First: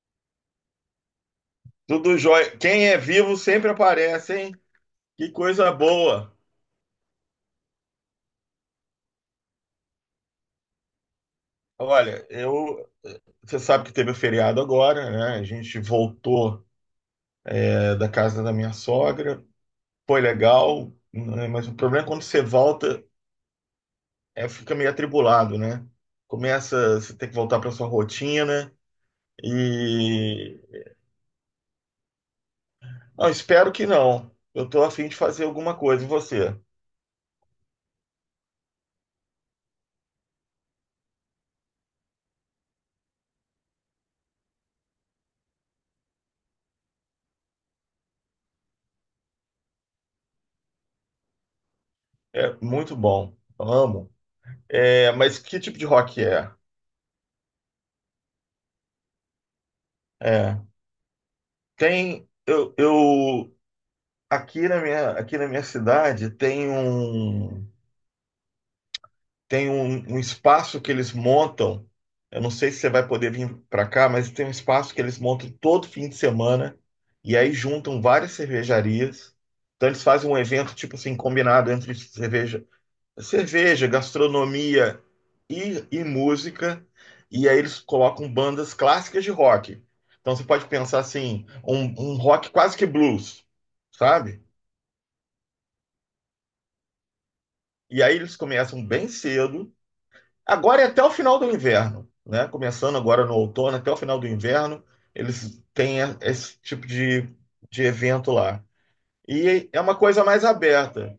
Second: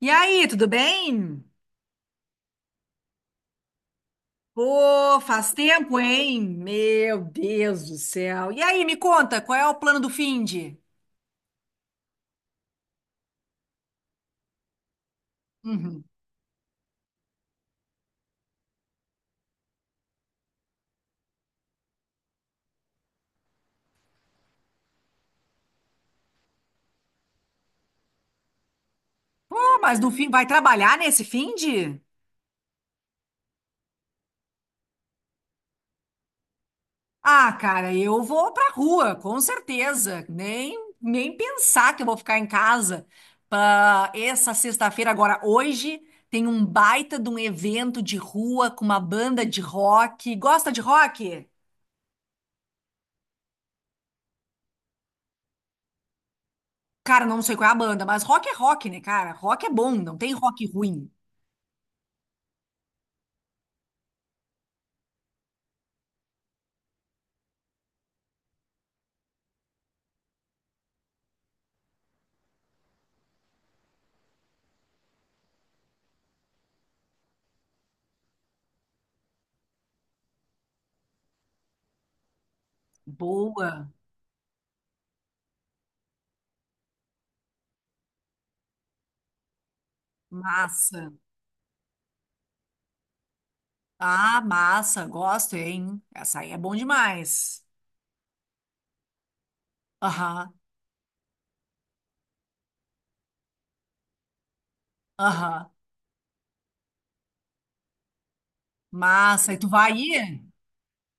E aí, tudo bem? Tudo jóia. Quem é vivo sempre aparece, hein? Pô, Que faz coisa tempo, boa. hein? Meu Deus do céu. E aí, me conta, qual é o plano do finde? Olha, você sabe que teve o feriado agora, né? A gente Uhum. voltou da casa da minha sogra, foi legal, né? Mas o problema é quando você volta fica meio atribulado, né? Começa, você tem que voltar para sua rotina Pô, mas no fim, vai e trabalhar nesse finde? não, espero que não. Eu tô a fim de fazer alguma coisa e você. Ah, cara, eu vou pra rua, com certeza. Nem pensar que eu vou ficar em casa. Pra essa sexta-feira, agora, hoje, tem um baita de um evento de rua com uma banda de rock. Gosta de rock? É muito bom. Amo. É, mas que tipo de rock é? Cara, não sei qual é a banda, mas rock é rock, né, cara? Rock é bom, não tem É, rock ruim. Tem, eu aqui na minha cidade tem tem um espaço que eles montam. Eu não sei se você vai poder vir para cá, mas tem um espaço que eles montam todo fim de semana e aí juntam várias cervejarias. Então eles fazem um evento tipo assim combinado entre cerveja, Boa, gastronomia e música. E aí eles colocam bandas clássicas de rock. Então você pode pensar massa. assim, um rock quase que blues, Ah, sabe? massa, gosto, hein? Essa aí é bom demais. E aí eles começam bem cedo. Aham, Agora é até o final do inverno, né? Começando agora no outono, até o final do inverno, eles aham. têm esse tipo de evento lá. Massa, e tu E é vai uma coisa ir? mais aberta.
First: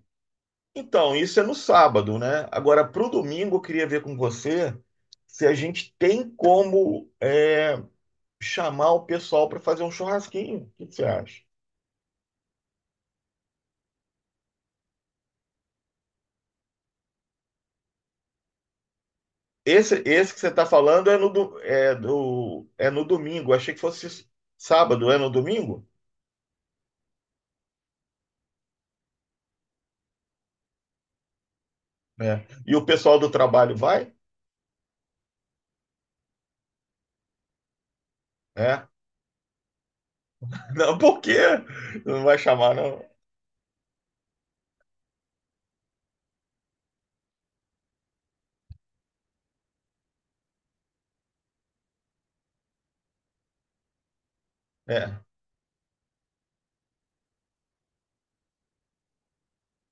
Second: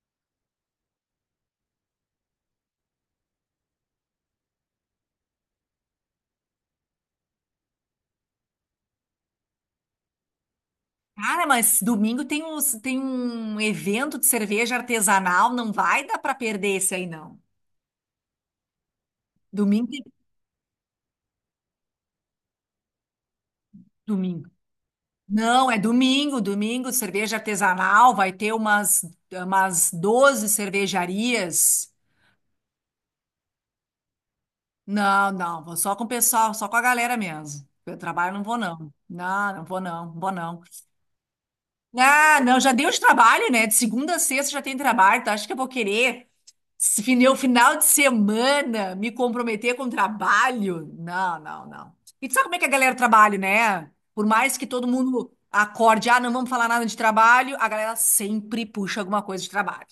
Então, isso é no sábado, né? Agora, para o domingo, eu queria ver com você se a gente tem chamar o pessoal para fazer um churrasquinho. O que você acha? Cara, mas domingo tem um evento de cerveja artesanal, não vai dar pra perder esse aí, não. Domingo, Esse, tem- esse que você está falando é no, do, é no domingo. Achei que fosse domingo. sábado, é no Não, é domingo? domingo, domingo, cerveja artesanal, vai ter umas, umas 12 cervejarias. É. E o pessoal do trabalho vai? Não, não, vou só com o pessoal, só com a galera mesmo. Eu trabalho, não vou É. não. Não, não vou não, vou não. Não, por quê? Não vai Ah, não, já chamar, deu de não. trabalho, né? De segunda a sexta já tem trabalho. Tá, acho que eu vou querer se fine- o final de semana me comprometer com trabalho? Não, não, não. E tu sabe como é que a galera trabalha, né? Por mais que todo É. mundo acorde, ah, não vamos falar nada de trabalho, a galera sempre puxa alguma coisa de trabalho.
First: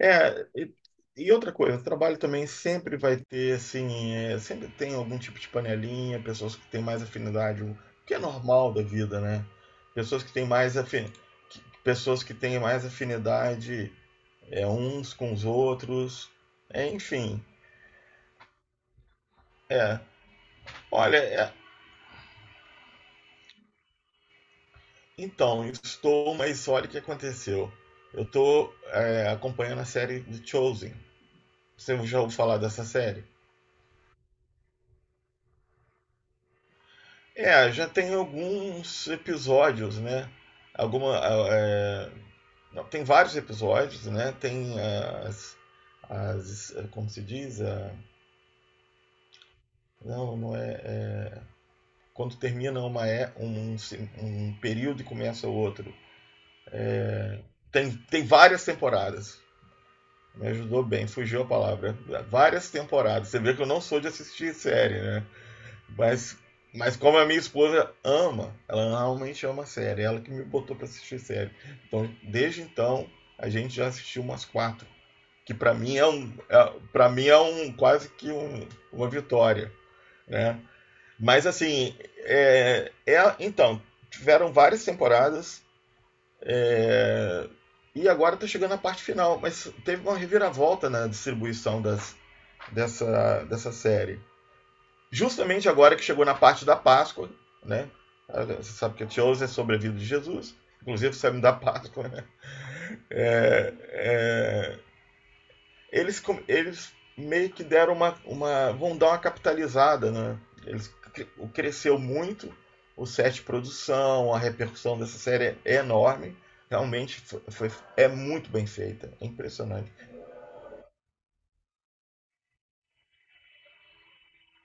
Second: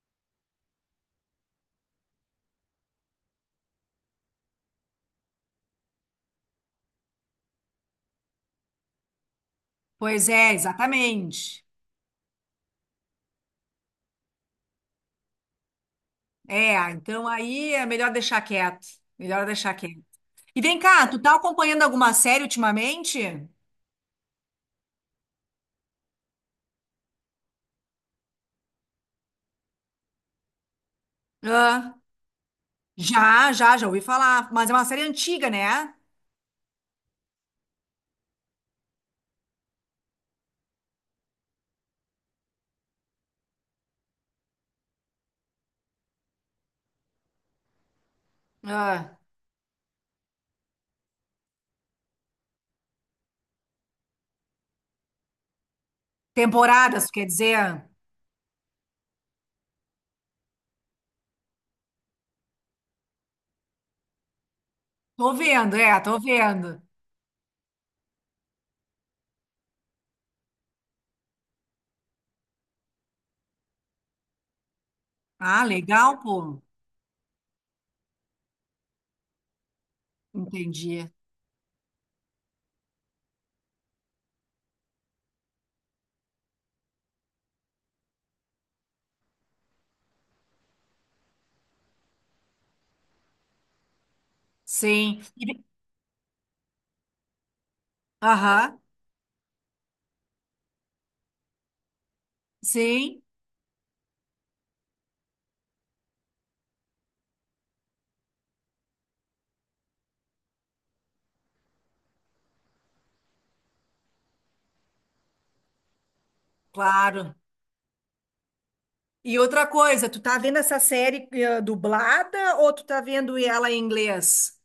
É, e, e outra coisa, o trabalho também sempre vai ter, assim, é, sempre tem algum tipo de panelinha, pessoas que têm mais afinidade, o que é normal da vida, né? Pessoas Pois que têm é, mais exatamente. pessoas que têm mais afinidade é, uns com os outros, é, É, então enfim, aí é melhor deixar quieto. Melhor deixar é. quieto. E vem cá, Olha, tu tá é, acompanhando alguma série ultimamente? então, estou, mas olha o que aconteceu. Eu estou acompanhando a série The Chosen. Você Ah, já ouviu falar dessa série? já ouvi falar. Mas é uma série antiga, né? É, já tem alguns episódios, né? Alguma, ah, é, não, tem vários episódios, né? Tem as, as é, como se diz, a, Ah, não, não é é, quando termina uma é um período e começa outro. temporadas, quer dizer? Tem várias temporadas. Me ajudou bem, fugiu a palavra. Várias temporadas. Você vê que eu não sou de assistir série, né? Tô vendo, é, tô Mas, vendo. mas como a minha esposa ama, ela realmente ama a série, ela que me botou pra assistir série. Então, desde então, a gente já assistiu umas quatro, que Ah, pra mim é legal, pô. Para mim é um quase que uma vitória, né? Entendi. Mas assim, então tiveram várias temporadas é, e agora tá chegando a parte final, mas teve uma reviravolta na distribuição dessa série Sim. E vem- justamente agora que chegou na parte da Páscoa, né? Ah, você aham, sabe que a Teose é sobre a vida de Jesus, inclusive sabe da Páscoa, né? sim, É, é, eles meio que deram uma, uma. Vão dar uma capitalizada, né? Eles, cresceu muito o set de produção, a repercussão dessa série é enorme. Realmente claro. Foi, é muito bem feita, é E outra impressionante. coisa, tu, tá vendo essa série dublada ou tu tá vendo ela em inglês?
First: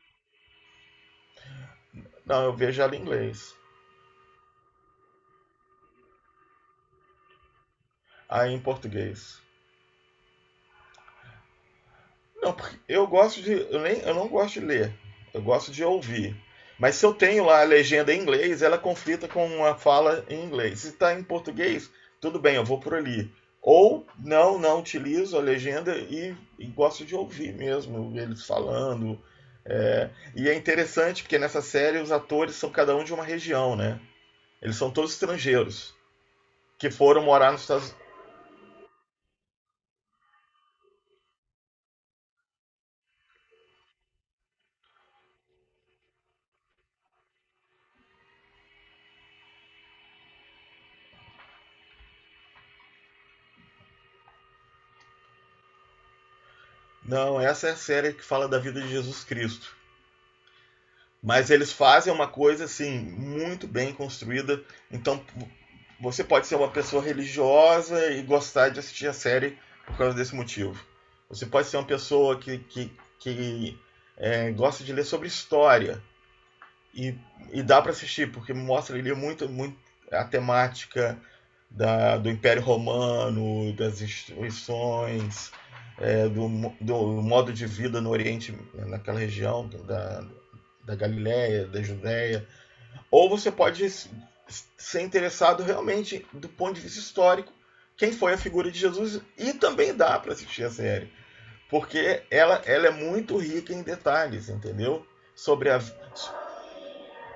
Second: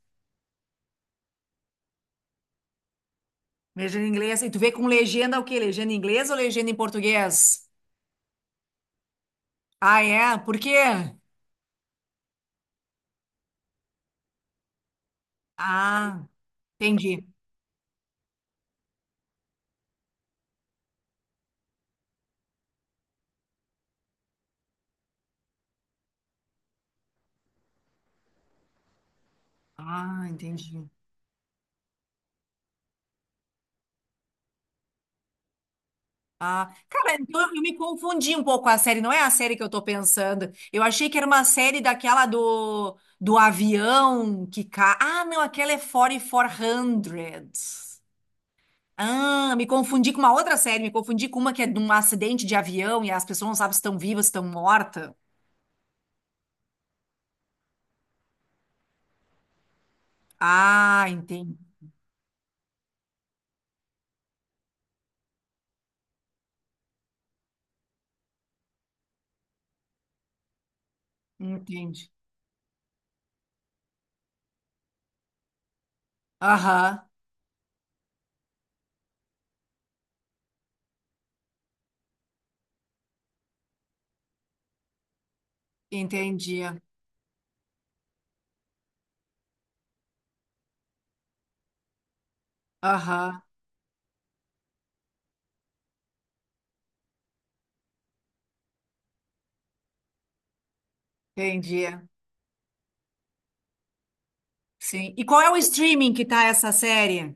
Não, eu vejo ela em inglês, Legenda em inglês. E tu vê com legenda o quê? Legenda em inglês ou legenda em português? aí em português. Ah, é? Por quê? Não, porque eu gosto de. Eu não gosto de ler. Eu gosto de Ah, ouvir. Mas se eu entendi. tenho lá a legenda em inglês, ela é conflita com uma fala em inglês. Se está em português, tudo bem, eu vou por ali. Ou não, não utilizo a legenda e gosto de ouvir mesmo eles falando. É, Ah, e é entendi. interessante porque nessa série os atores são cada um de uma região, né? Eles são todos estrangeiros Ah, que cara, foram então morar eu nos me Estados Unidos. confundi um pouco com a série. Não é a série que eu tô pensando. Eu achei que era uma série daquela do avião que cai. Ah, não, aquela é 4400. Ah, me confundi com uma outra série. Me confundi com uma que é de um acidente de avião e as pessoas não sabem se estão vivas, se estão mortas. Não, essa é a série que fala da vida de Jesus Cristo. Ah, Mas entendi. eles fazem uma coisa assim muito bem construída. Então você pode ser uma pessoa religiosa e gostar de assistir a série por causa desse motivo. Você pode ser uma Entendi. pessoa que é, gosta de ler sobre história Aham, e, e dá para assistir porque mostra ali muito a temática do Império Romano, das instituições, é, entendi. do, modo de vida no Oriente, naquela região da Galiléia, da Judéia. Ou Aham, você pode ser interessado realmente do ponto de vista histórico quem foi a figura de Jesus e também dá para assistir a série entendi. porque ela é muito rica em detalhes, entendeu? Sim. E qual é o Sobre a streaming que tá essa série?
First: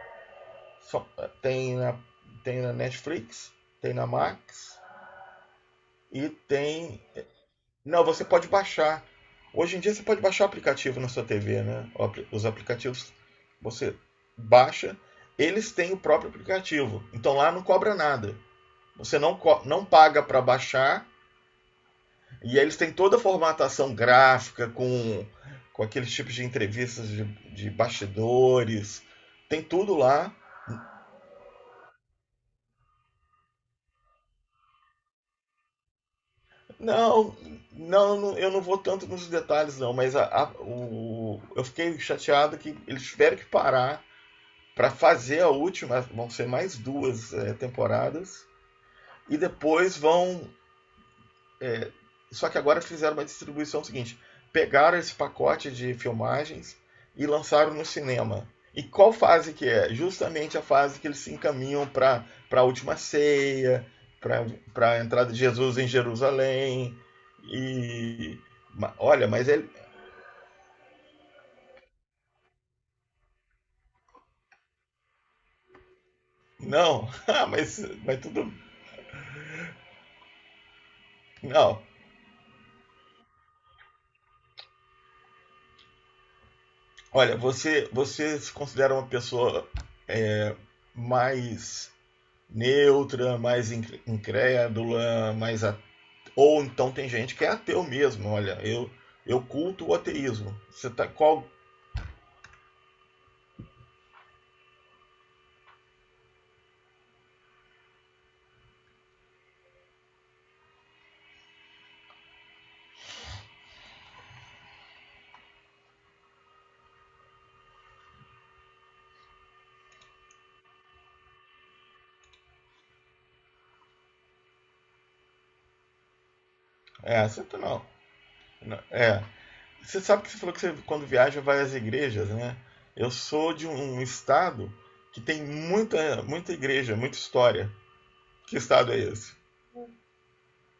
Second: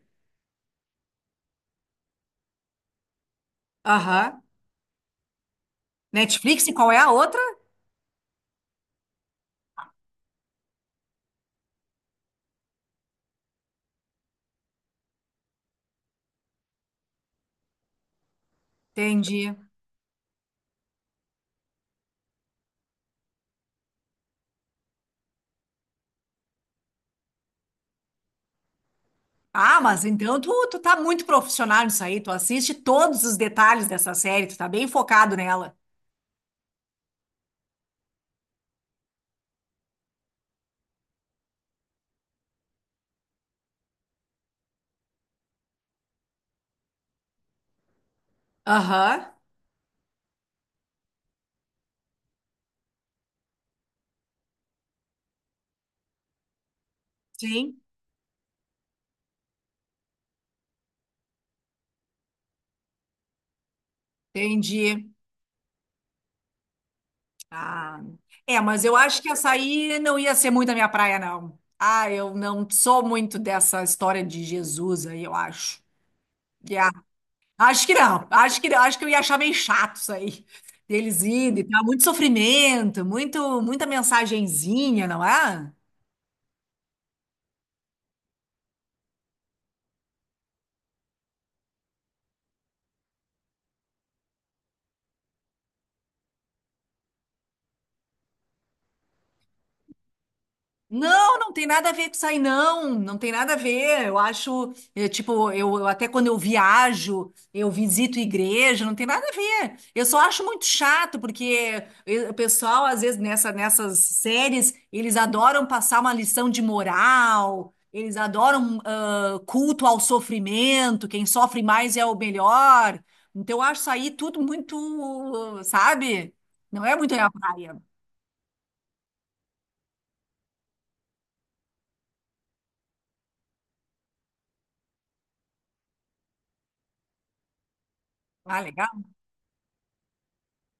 tem tem na Netflix, tem na Aham. Max e Netflix e qual é tem. a outra? Não, você pode baixar. Hoje em dia você pode baixar o aplicativo na sua TV, né? Os aplicativos você baixa, eles têm o próprio aplicativo. Então lá não cobra nada. Você Entendi. Não paga para baixar e aí eles têm toda a formatação gráfica com aqueles tipos de entrevistas de bastidores. Tem Ah, tudo mas lá. então tu tá muito profissional nisso aí. Tu assiste todos os detalhes dessa série. Tu tá bem focado nela. Não, não, eu não vou tanto nos detalhes não, mas eu fiquei chateado que eles tiveram que parar para fazer a última, vão ser mais duas é, temporadas. Aham. E depois vão. Só que agora fizeram uma distribuição seguinte: pegaram esse pacote de filmagens e lançaram Sim. no cinema. E qual fase que é? Justamente a fase que eles se encaminham para a última ceia, para a Entendi. entrada de Jesus em Jerusalém. Ah. E É, mas eu acho olha, que mas essa ele aí não ia ser muito a minha praia, não. Ah, eu não sou muito dessa história de Jesus aí, eu acho. não, Acho que mas não. tudo Acho que eu ia achar meio chato isso aí. Deles indo e não. tal. Muito sofrimento, muito, muita mensagenzinha, não é? Olha, você se considera uma pessoa é, mais neutra, mais incrédula, mais ou então tem gente que é ateu mesmo. Olha, eu culto o ateísmo. Você tá Não, qual? não tem nada a ver com isso aí, não. Não tem nada a ver. Eu acho, tipo, eu até quando eu viajo, eu visito igreja, não tem nada a ver. Eu só acho muito chato, porque o pessoal, às vezes, nessas séries, eles adoram passar uma lição de moral, eles adoram, ah, culto ao sofrimento, quem sofre mais é o melhor. Então, eu acho isso aí tudo muito, sabe? Não é muito a É, minha você tá praia. não. Não, é, você sabe que você falou que você quando viaja vai às igrejas, né? Eu sou de um estado que tem muita igreja, muita história. Que Ah, legal. estado é esse?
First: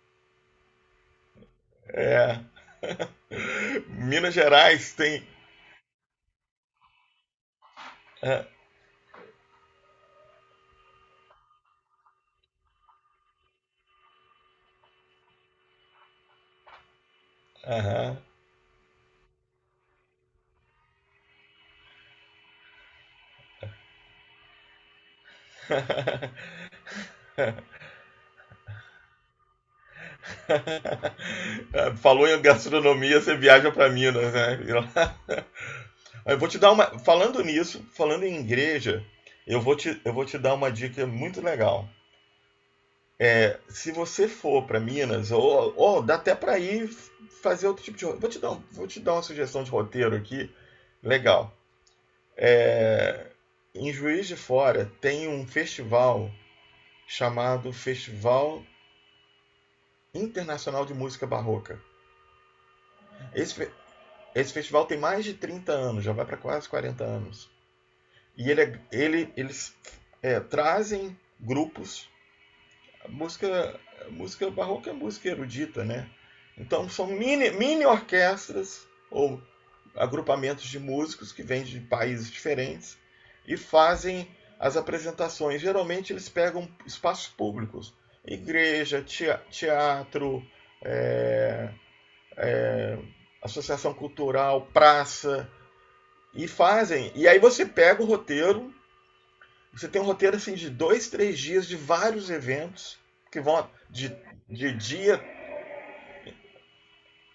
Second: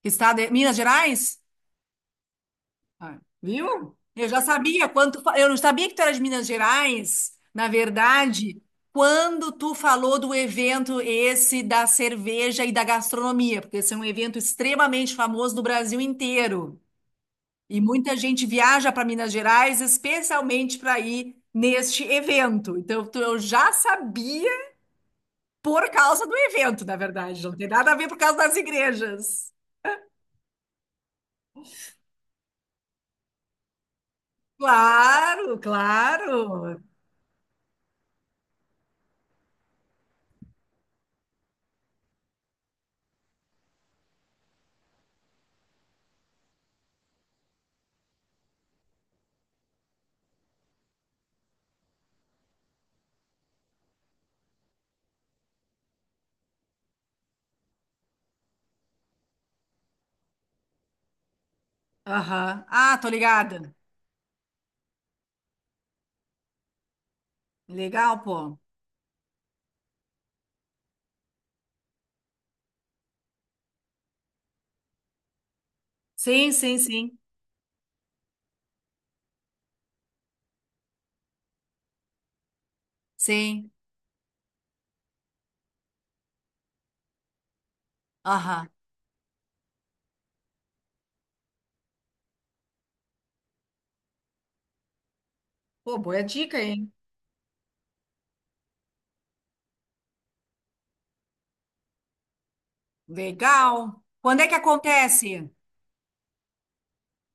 Estado é Minas Gerais? É, Ah, viu? Eu Minas já sabia Gerais quanto. tem. Eu não sabia que tu era de Minas Gerais. Na É, verdade, quando tu falou do evento esse da cerveja e da gastronomia, porque esse é um evento extremamente famoso no Brasil inteiro. E muita aham. gente viaja para Minas Gerais especialmente para ir neste evento. Então, tu- eu já sabia por causa do evento, na verdade. Não tem nada a ver por causa das igrejas. Falou em gastronomia, você viaja para Minas, né? Claro, Eu vou te dar claro. uma. Falando nisso, falando em igreja, eu vou te dar uma dica muito legal. Se você for para Minas, ou dá até para ir fazer outro tipo de. Vou te vou te dar uma sugestão de roteiro aqui. Legal. É, em Juiz de Fora tem um festival chamado Festival Internacional de Música Barroca. Aham. Ah, tô Esse, ligada. Esse festival tem mais de 30 anos, já vai para quase 40 anos. Legal, E pô. Eles é, trazem grupos. A música, a música barroca é música erudita, né? Sim, sim, Então são sim. Mini orquestras ou agrupamentos de músicos que vêm de países diferentes e Sim. fazem as apresentações. Geralmente eles pegam espaços públicos, Aham. igreja, teatro, é, associação cultural, praça. Pô, boa E dica, hein? fazem. E aí você pega o roteiro, você tem um roteiro assim de dois, 3 dias de vários eventos que vão Legal. Quando é que de dia. acontece?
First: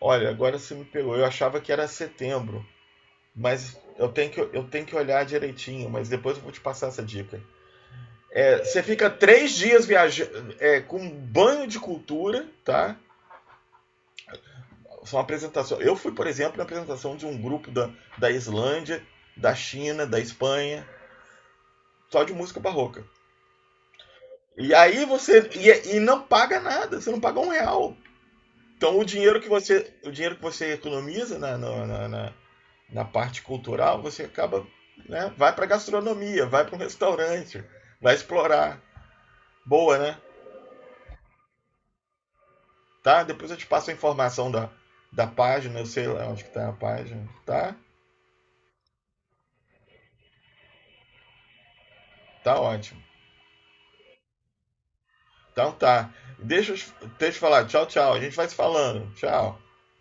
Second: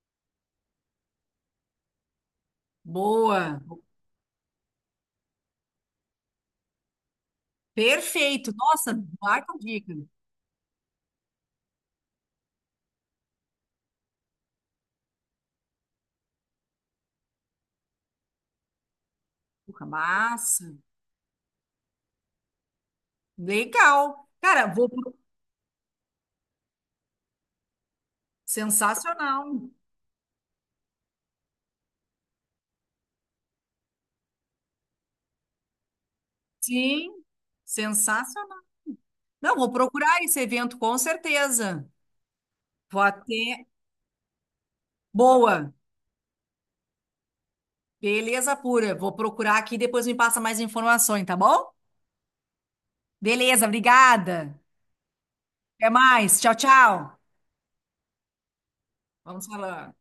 Olha, agora você me pegou. Eu achava que era setembro, Boa. mas eu tenho que olhar direitinho. Mas depois eu vou te passar essa dica. Perfeito. É, você Nossa, fica baita 3 dias dica. viajando é, com um banho de cultura, tá? São apresentações. Eu fui, por exemplo, na apresentação de um grupo da Islândia, da Porra, China, da massa. Espanha, só de música barroca. Legal. Cara, E vou. aí Pro- você. E não paga nada, você não paga um real. Então o dinheiro sensacional. O dinheiro que você economiza na parte cultural, você acaba. Né, vai para gastronomia, vai para um Sim, restaurante, vai sensacional. explorar. Não, vou Boa, né? procurar esse evento com certeza. Vou Tá? Depois eu até. te passo a informação da Boa. página, eu sei lá onde que tá a página. Tá? Beleza pura. Vou procurar aqui e depois me passa mais informações, tá bom? Tá ótimo. Beleza, obrigada. Então Até tá. mais. Tchau, Deixa, tchau. deixa eu falar. Tchau, tchau. A gente vai se falando. Vamos Tchau. falar.